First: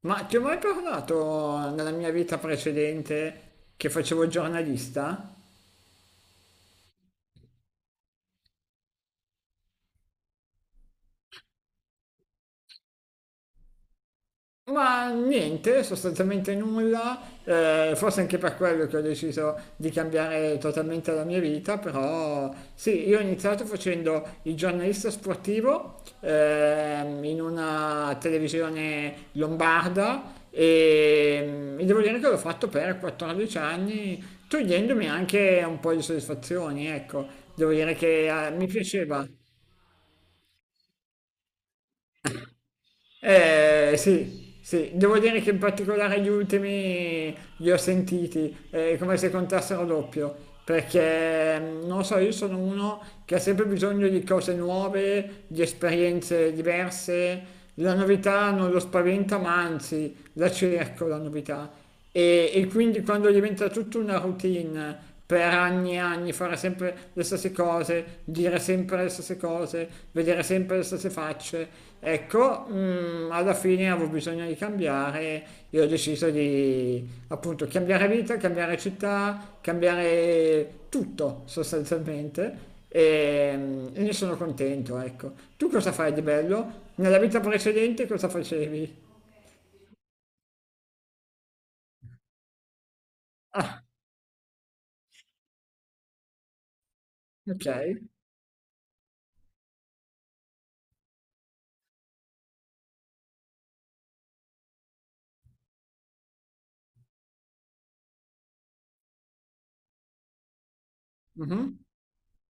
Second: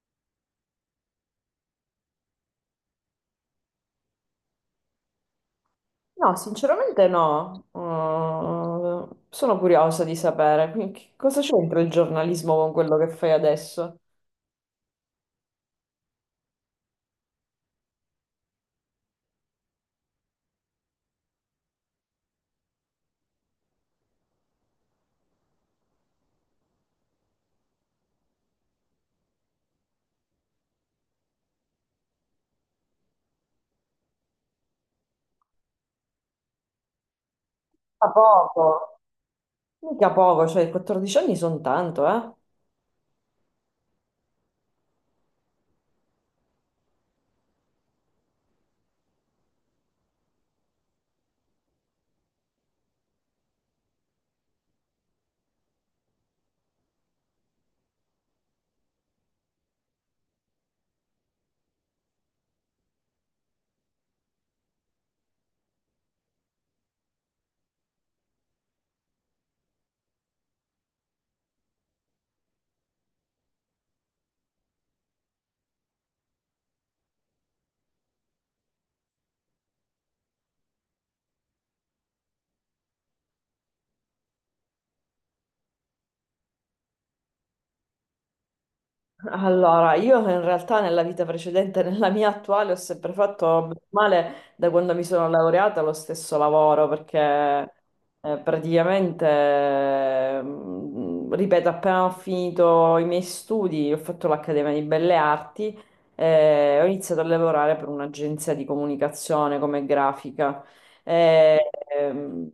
Ma ti ho mai parlato nella mia vita precedente che facevo il giornalista? No, sinceramente no. Sono curiosa di sapere, quindi che cosa c'entra il giornalismo con quello che fai adesso? Ma niente, sostanzialmente nulla, forse anche per quello che ho deciso di cambiare totalmente la mia vita, però sì, io ho iniziato facendo il giornalista sportivo in una televisione lombarda e devo dire che l'ho fatto per 14 anni, togliendomi anche un po' di soddisfazioni, ecco, devo dire A che mi poco, piaceva. mica poco, cioè 14 anni sono tanto, eh? Eh sì, sì, devo dire che in particolare gli ultimi li ho sentiti, come se contassero doppio, perché non so, io sono uno che ha sempre bisogno di cose nuove, di esperienze diverse, la novità non lo spaventa, ma anzi la cerco la novità. E quindi quando diventa tutta una routine per anni e anni, fare sempre le stesse cose, dire sempre le stesse cose, vedere sempre le stesse facce, ecco, alla fine avevo bisogno di cambiare e ho deciso di appunto cambiare vita, cambiare città, cambiare tutto sostanzialmente. E ne sono contento, ecco. Tu cosa fai di bello? Nella vita precedente cosa facevi? Allora, io in realtà nella vita precedente, nella mia attuale, ho sempre fatto bene Ah, o male da quando mi sono laureata lo stesso lavoro, perché ok. Praticamente, ripeto, appena ho finito i miei studi, ho fatto l'Accademia di Belle Arti e ho iniziato a lavorare per un'agenzia di comunicazione come grafica. Eh, Mhm. ehm,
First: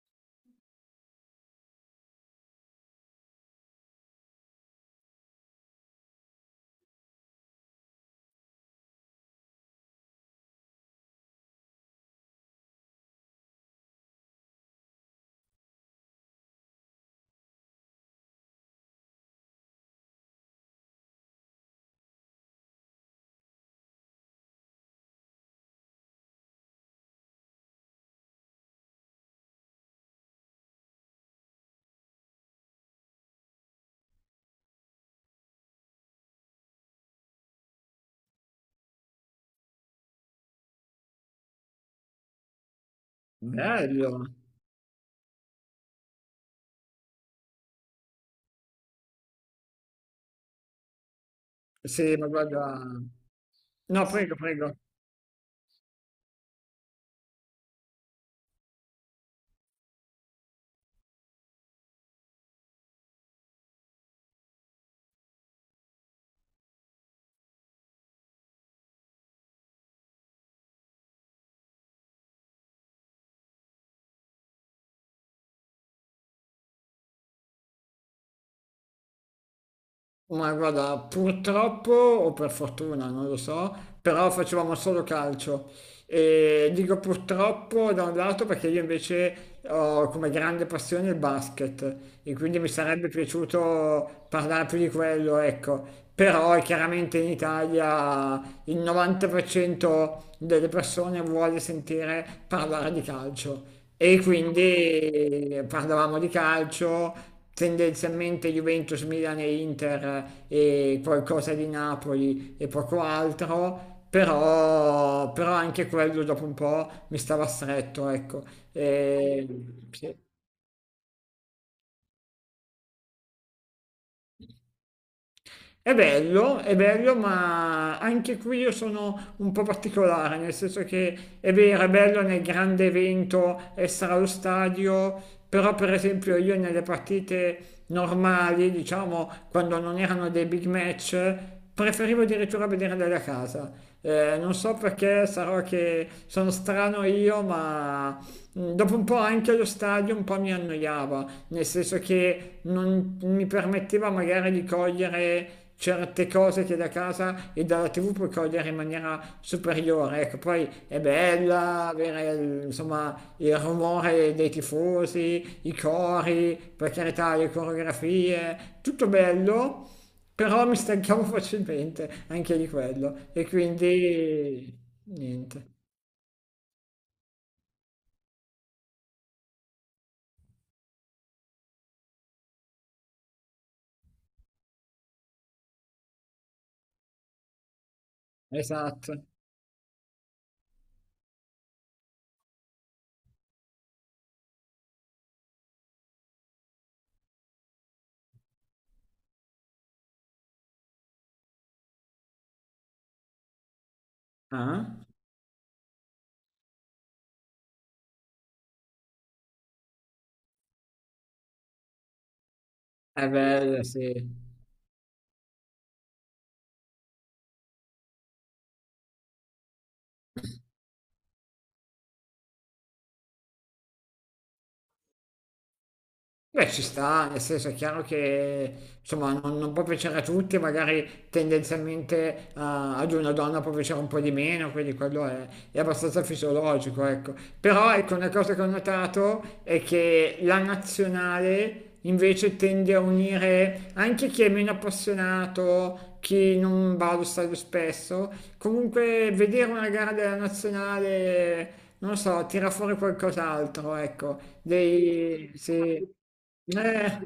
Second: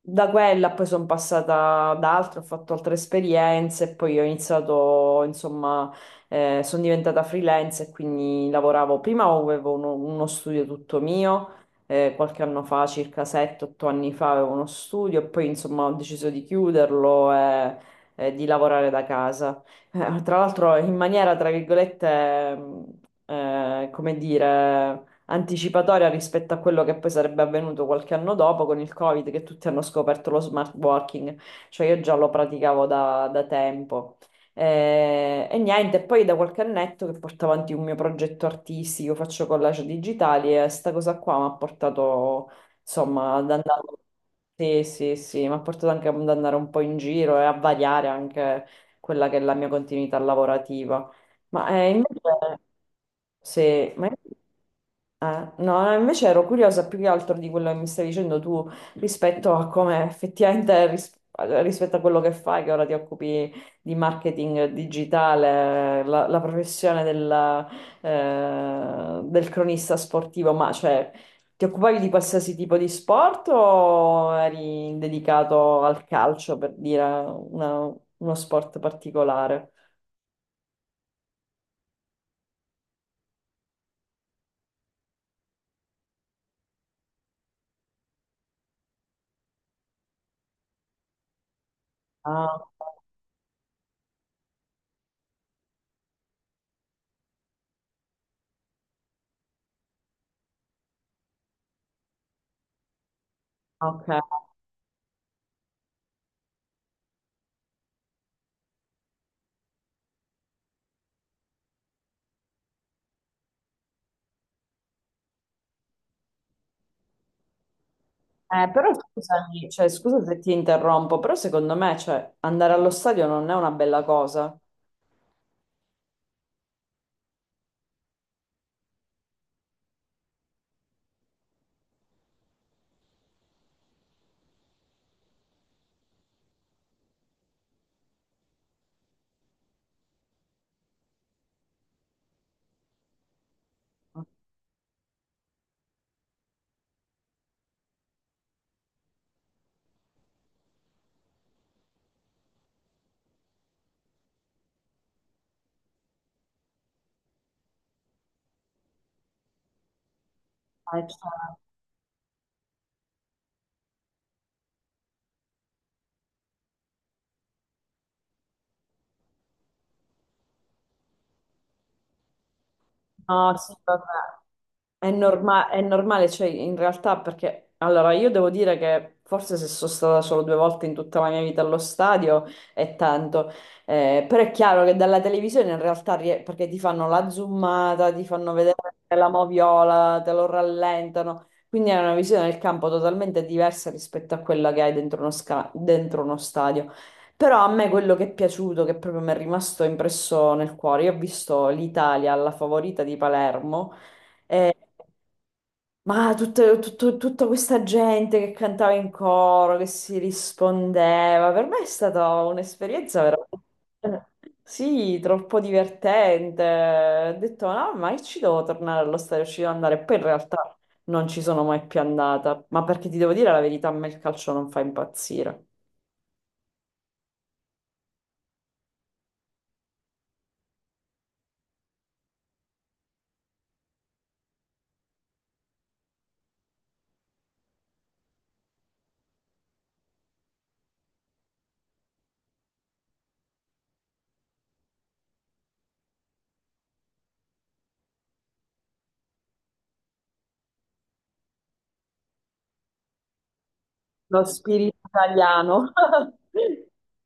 Da quella poi sono passata ad altre, ho fatto altre esperienze e poi ho iniziato, insomma, sono diventata freelance e quindi lavoravo. Prima avevo uno studio tutto mio, qualche anno fa, circa 7-8 anni fa, avevo uno studio e poi, insomma, ho deciso di chiuderlo e di lavorare da casa. Tra l'altro in maniera, tra virgolette, come dire, anticipatoria rispetto a quello che poi sarebbe avvenuto qualche anno dopo con il Covid, che tutti hanno scoperto lo smart working, cioè io già lo praticavo da tempo. E niente, poi da qualche annetto che porto avanti un mio progetto artistico, faccio collage digitali e sta cosa qua mi ha portato, insomma, ad andare. Bello. Sì, sì, sì, mi ha portato anche ad andare un po' in giro e a variare anche quella che è la mia continuità lavorativa. Ma Sì, invece, ma guarda... se, No, ma- prego, prego. No, invece ero curiosa più che altro di quello che mi stai dicendo tu rispetto a come effettivamente rispetto a quello che fai, che ora ti occupi di marketing digitale, la professione del cronista sportivo, ma cioè ti occupavi di qualsiasi tipo di sport o eri dedicato al calcio, per dire uno sport particolare? Ma guarda, purtroppo o per fortuna, non lo so, però facevamo solo calcio. E dico purtroppo da un lato perché io invece ho come grande passione il basket e quindi Ah, mi sarebbe piaciuto parlare più di quello, ecco. Però chiaramente in Italia il 90% delle persone vuole sentire parlare di calcio. ok. E quindi parlavamo di calcio, tendenzialmente Juventus, Milan e Inter e qualcosa di Napoli e poco altro, però anche quello dopo un po' mi stava stretto, ecco. Però E, scusami, cioè, sì. scusa se ti interrompo, però secondo me, cioè, andare allo stadio non è una bella cosa. È bello, ma anche qui io sono un po' particolare, nel senso che è vero, è bello nel grande evento essere allo stadio, però per esempio io nelle partite normali, diciamo, quando non erano dei big match, preferivo addirittura vederle da casa. Non so perché, sarò che sono strano io, ma dopo un po' anche allo stadio un po' mi annoiava nel senso che non mi permetteva magari di cogliere certe cose che da casa e dalla tv puoi cogliere in maniera superiore, ecco. Poi è Cioè, bella avere insomma il rumore dei tifosi, i cori, per carità, le coreografie, tutto bello, però mi stancavo facilmente anche di quello e no, sì, vabbè. quindi È niente. norma- è normale, cioè in realtà perché allora io devo dire che forse se sono stata solo due volte in tutta la mia vita allo stadio è tanto. Però è chiaro che dalla televisione in realtà perché ti fanno la zoomata, ti fanno vedere Esatto. la moviola, te lo rallentano, quindi è una visione del campo totalmente diversa rispetto a quella che hai dentro uno stadio. Però a me quello che è piaciuto, che proprio mi è rimasto impresso nel cuore, io ho visto l'Italia alla favorita di Palermo, Ah, ma tutta questa gente che cantava in coro, che si rispondeva, per me è stata un'esperienza è bella sì. veramente, sì, troppo divertente. Ho detto, no, ma io ci devo tornare allo stadio, ci devo andare. Poi in realtà non ci sono mai più andata, ma perché ti devo dire la verità, a me il calcio non fa impazzire. Beh, ci sta, nel senso è chiaro che insomma non può piacere a tutti, magari tendenzialmente ad una donna può piacere un po' di meno, quindi quello è abbastanza fisiologico, ecco. Però ecco, una cosa che ho notato è che la nazionale invece tende a unire anche chi è meno appassionato, chi non va allo stadio spesso. Comunque vedere una gara della nazionale, non lo so, tira fuori qualcos'altro, ecco, Lo spirito dei... italiano. Sì. Eh,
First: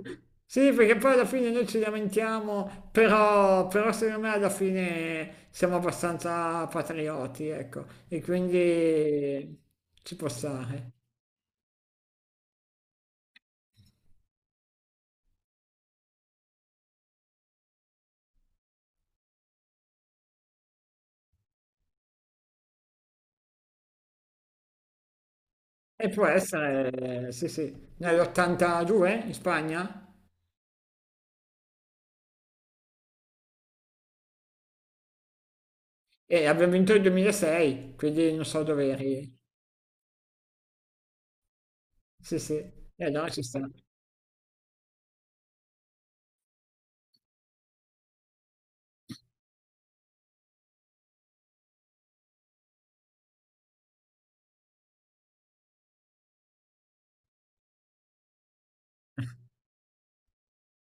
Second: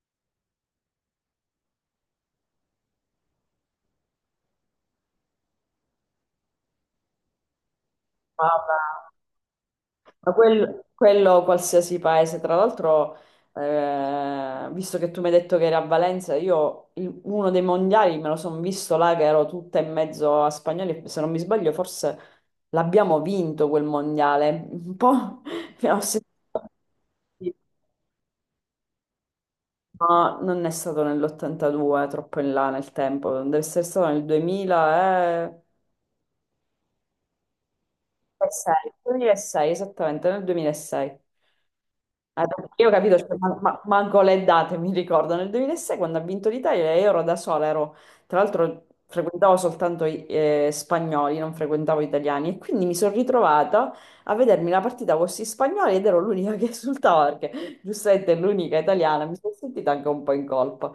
sì, perché poi alla fine noi ci lamentiamo, però secondo me alla fine siamo abbastanza patrioti, ecco, e Vabbè. quindi ci può Ma stare. quello qualsiasi paese, tra l'altro, visto che tu mi hai detto che eri a Valenza, io uno dei mondiali me lo sono visto là che ero tutta in mezzo a spagnoli, se non mi sbaglio forse l'abbiamo vinto quel mondiale, un po' mi ha E può ossessionato, essere, sì, sì, nell'82 in Spagna ma non è stato nell'82, troppo in là nel tempo, deve essere stato nel 2006, e abbiamo vinto il 2006, quindi non so dove eri. 2006, esattamente nel 2006. Sì, Ah, sì, perché io ho e capito, allora cioè, ci sta. Manco le date mi ricordo. Nel 2006 quando ha vinto l'Italia io ero da sola, tra l'altro frequentavo soltanto spagnoli, non frequentavo italiani e quindi mi sono ritrovata a vedermi la partita con questi spagnoli ed ero l'unica che esultava perché giustamente è l'unica italiana, mi sono sentita anche un po' in colpa.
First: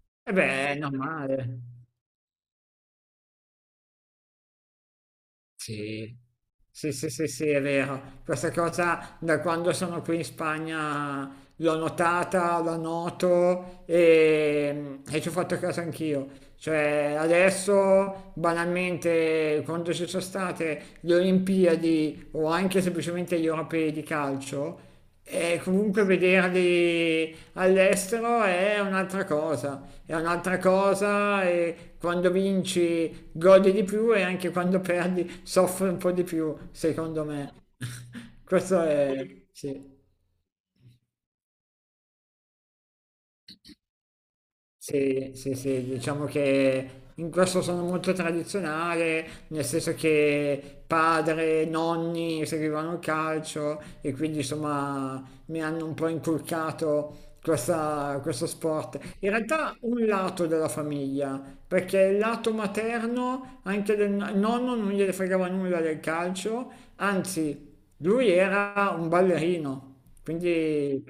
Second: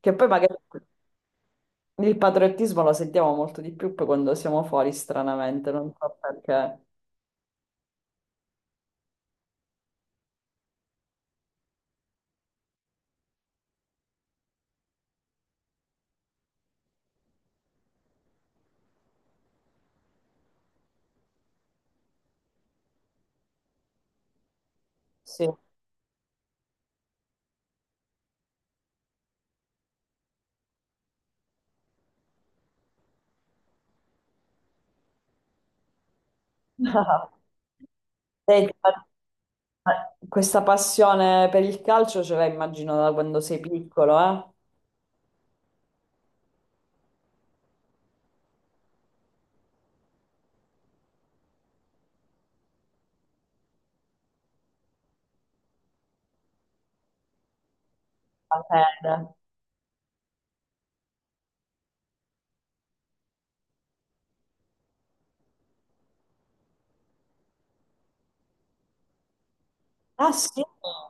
Che poi E magari beh, è normale. il patriottismo lo sentiamo molto di più poi quando siamo fuori, stranamente, non so Sì. perché. Sì, sì, sì, sì, è vero. Questa cosa da quando sono qui in Spagna l'ho notata, la noto e ci ho fatto caso anch'io. Cioè, adesso banalmente, quando ci sono state le Olimpiadi o anche semplicemente gli europei di calcio, Sì. e comunque vederli all'estero è un'altra cosa, è un'altra cosa, e quando vinci gode di più e anche quando perdi soffre un po' di più, secondo me. Senti, Questo è... sì. Questa passione per il calcio ce l'hai, immagino, da quando sei piccolo, eh? Sì, sì, sì, diciamo che in questo sono molto tradizionale, nel senso che padre, nonni seguivano il calcio e quindi insomma mi hanno un po' inculcato questo La sport. fede. In realtà un lato della famiglia, perché il lato materno, anche del nonno non gliene fregava nulla del calcio, anzi lui era un ballerino, Ah sì? quindi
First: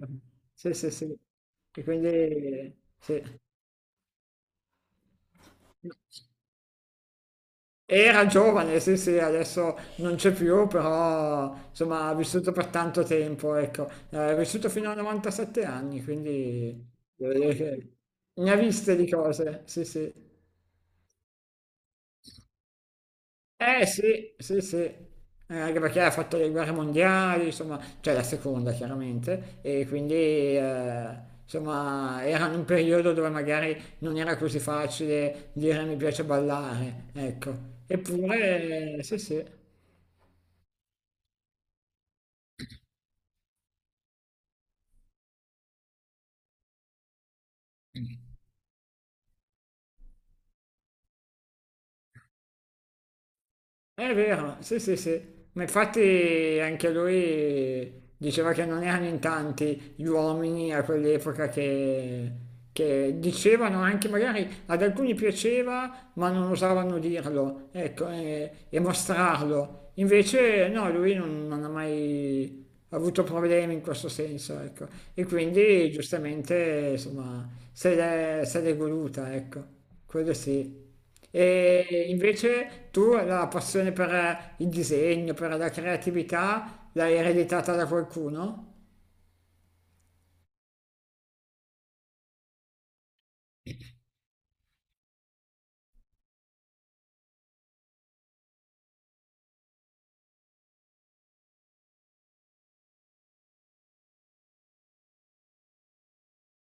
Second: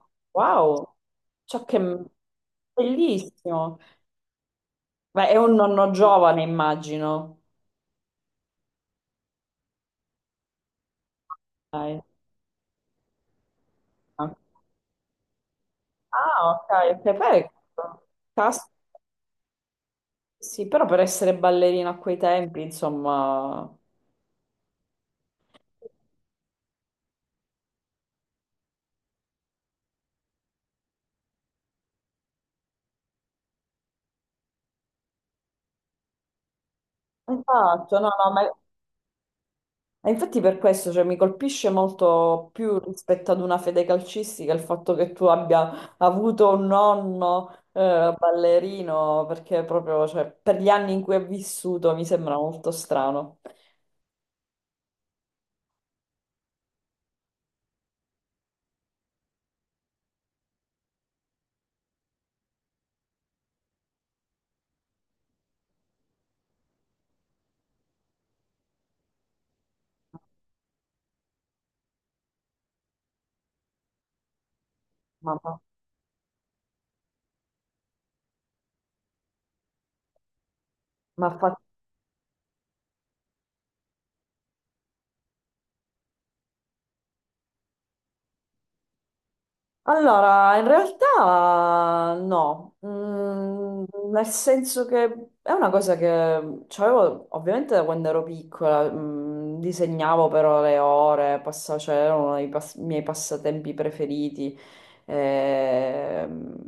sì, sì, Wow! sì. Ciò che... E quindi sì. Bellissimo! Beh, è un nonno giovane, immagino. Era giovane, sì, sì, adesso non c'è più, però Dai. insomma ha vissuto per tanto tempo, ecco. Ha vissuto fino a 97 anni, Ah, ok, quindi ok. devo Poi, dire che ne ha cas- viste di cose, sì, sì. sì, però per essere ballerina a quei tempi, insomma... Eh sì, sì, sì. Anche perché ha fatto le guerre mondiali, insomma, cioè la seconda chiaramente, e quindi insomma era in un periodo dove magari non era così facile dire mi piace ballare, ecco, Esatto, no, no. Eppure sì, sì. E infatti per questo, cioè, mi colpisce molto più rispetto ad una fede calcistica il fatto che tu abbia avuto un nonno ballerino, perché proprio, cioè, per gli anni in cui è vissuto mi sembra molto strano. È vero, sì, sì, sì. Ma infatti anche lui diceva che non erano in tanti gli uomini a quell'epoca che dicevano anche, magari ad alcuni piaceva, ma non osavano dirlo, ecco, e mostrarlo. Invece no, lui non ha mai avuto problemi in questo senso, ecco. E Ma, ma, quindi giustamente, insomma, se l'è voluta, ecco. Quello sì. ma. E invece tu la passione per il disegno, per la creatività, l'hai ereditata da qualcuno? Allora, in realtà no. Nel senso che è una cosa che c'avevo ovviamente da quando ero piccola, disegnavo però le ore, cioè era uno dei miei passatempi preferiti. Ehm,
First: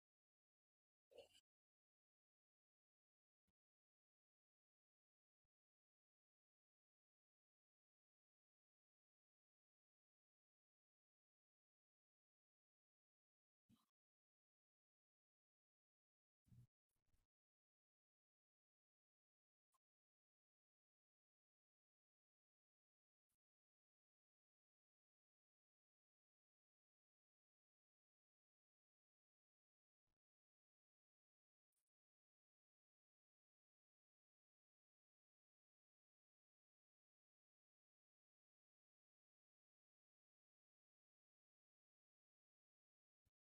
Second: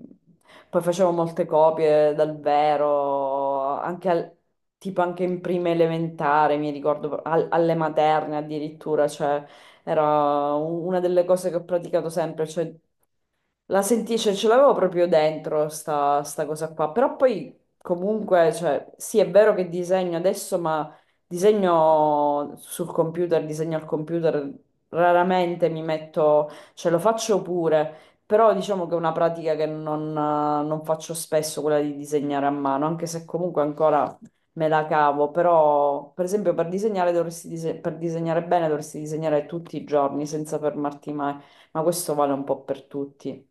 Poi facevo molte copie dal vero, anche tipo anche in prima elementare, mi ricordo, alle materne addirittura, cioè... Era una delle cose che ho praticato sempre, cioè la senti, cioè, ce l'avevo proprio dentro sta cosa qua, però poi comunque, cioè, sì, è vero che disegno adesso, ma disegno sul computer, disegno al computer, raramente mi metto, cioè lo faccio pure, però diciamo che è una pratica che non, non faccio spesso, quella di disegnare a mano, anche se comunque ancora me la cavo, però per esempio per disegnare per disegnare bene dovresti disegnare tutti i giorni senza fermarti mai. Ma questo vale un po' per tutti.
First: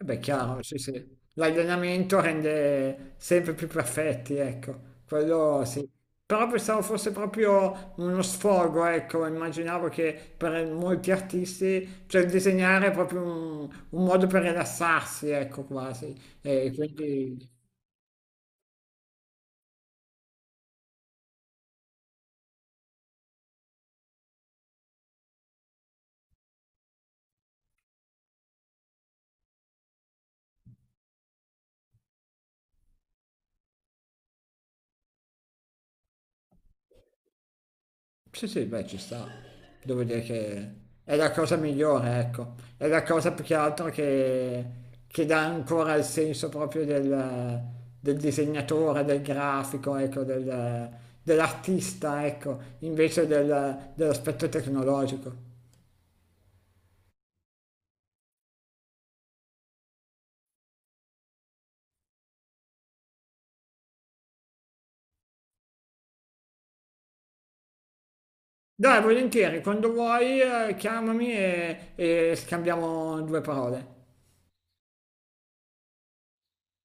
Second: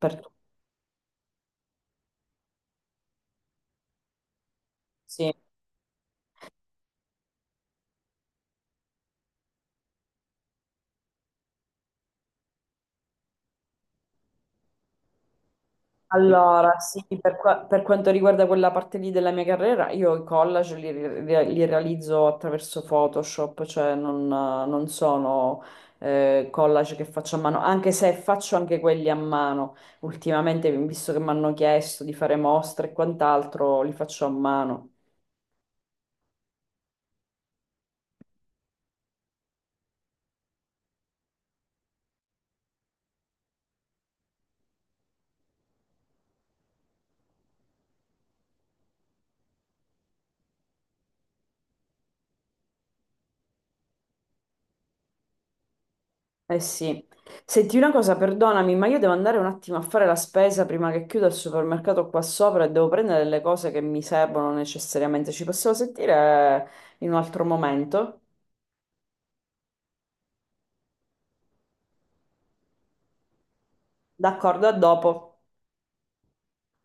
Eh Per beh, tutti, chiaro, sì, sì. L'allenamento rende sempre più perfetti, ecco, sì. quello sì. Però pensavo fosse proprio uno sfogo, ecco, immaginavo che per molti artisti, cioè il disegnare è proprio un modo per rilassarsi, ecco, quasi. E Allora, sì, per, quindi... per quanto riguarda quella parte lì della mia carriera, io i collage li realizzo attraverso Photoshop, cioè non sono collage che faccio a mano, anche se faccio anche quelli a mano. Ultimamente, visto che mi hanno chiesto di fare mostre e quant'altro, li faccio a mano. Sì, sì, beh, ci sta. Devo dire che è la cosa migliore, ecco. È la cosa più che altro che dà ancora il senso proprio del, del disegnatore, del grafico, ecco, dell'artista, ecco, invece dell'aspetto tecnologico. Eh sì, senti una cosa, perdonami, ma io devo andare un attimo a fare la spesa prima che chiuda il supermercato qua sopra e devo prendere le cose che mi servono necessariamente. Ci possiamo sentire in un altro momento? Dai, volentieri, quando vuoi, chiamami e scambiamo due parole. D'accordo, a dopo.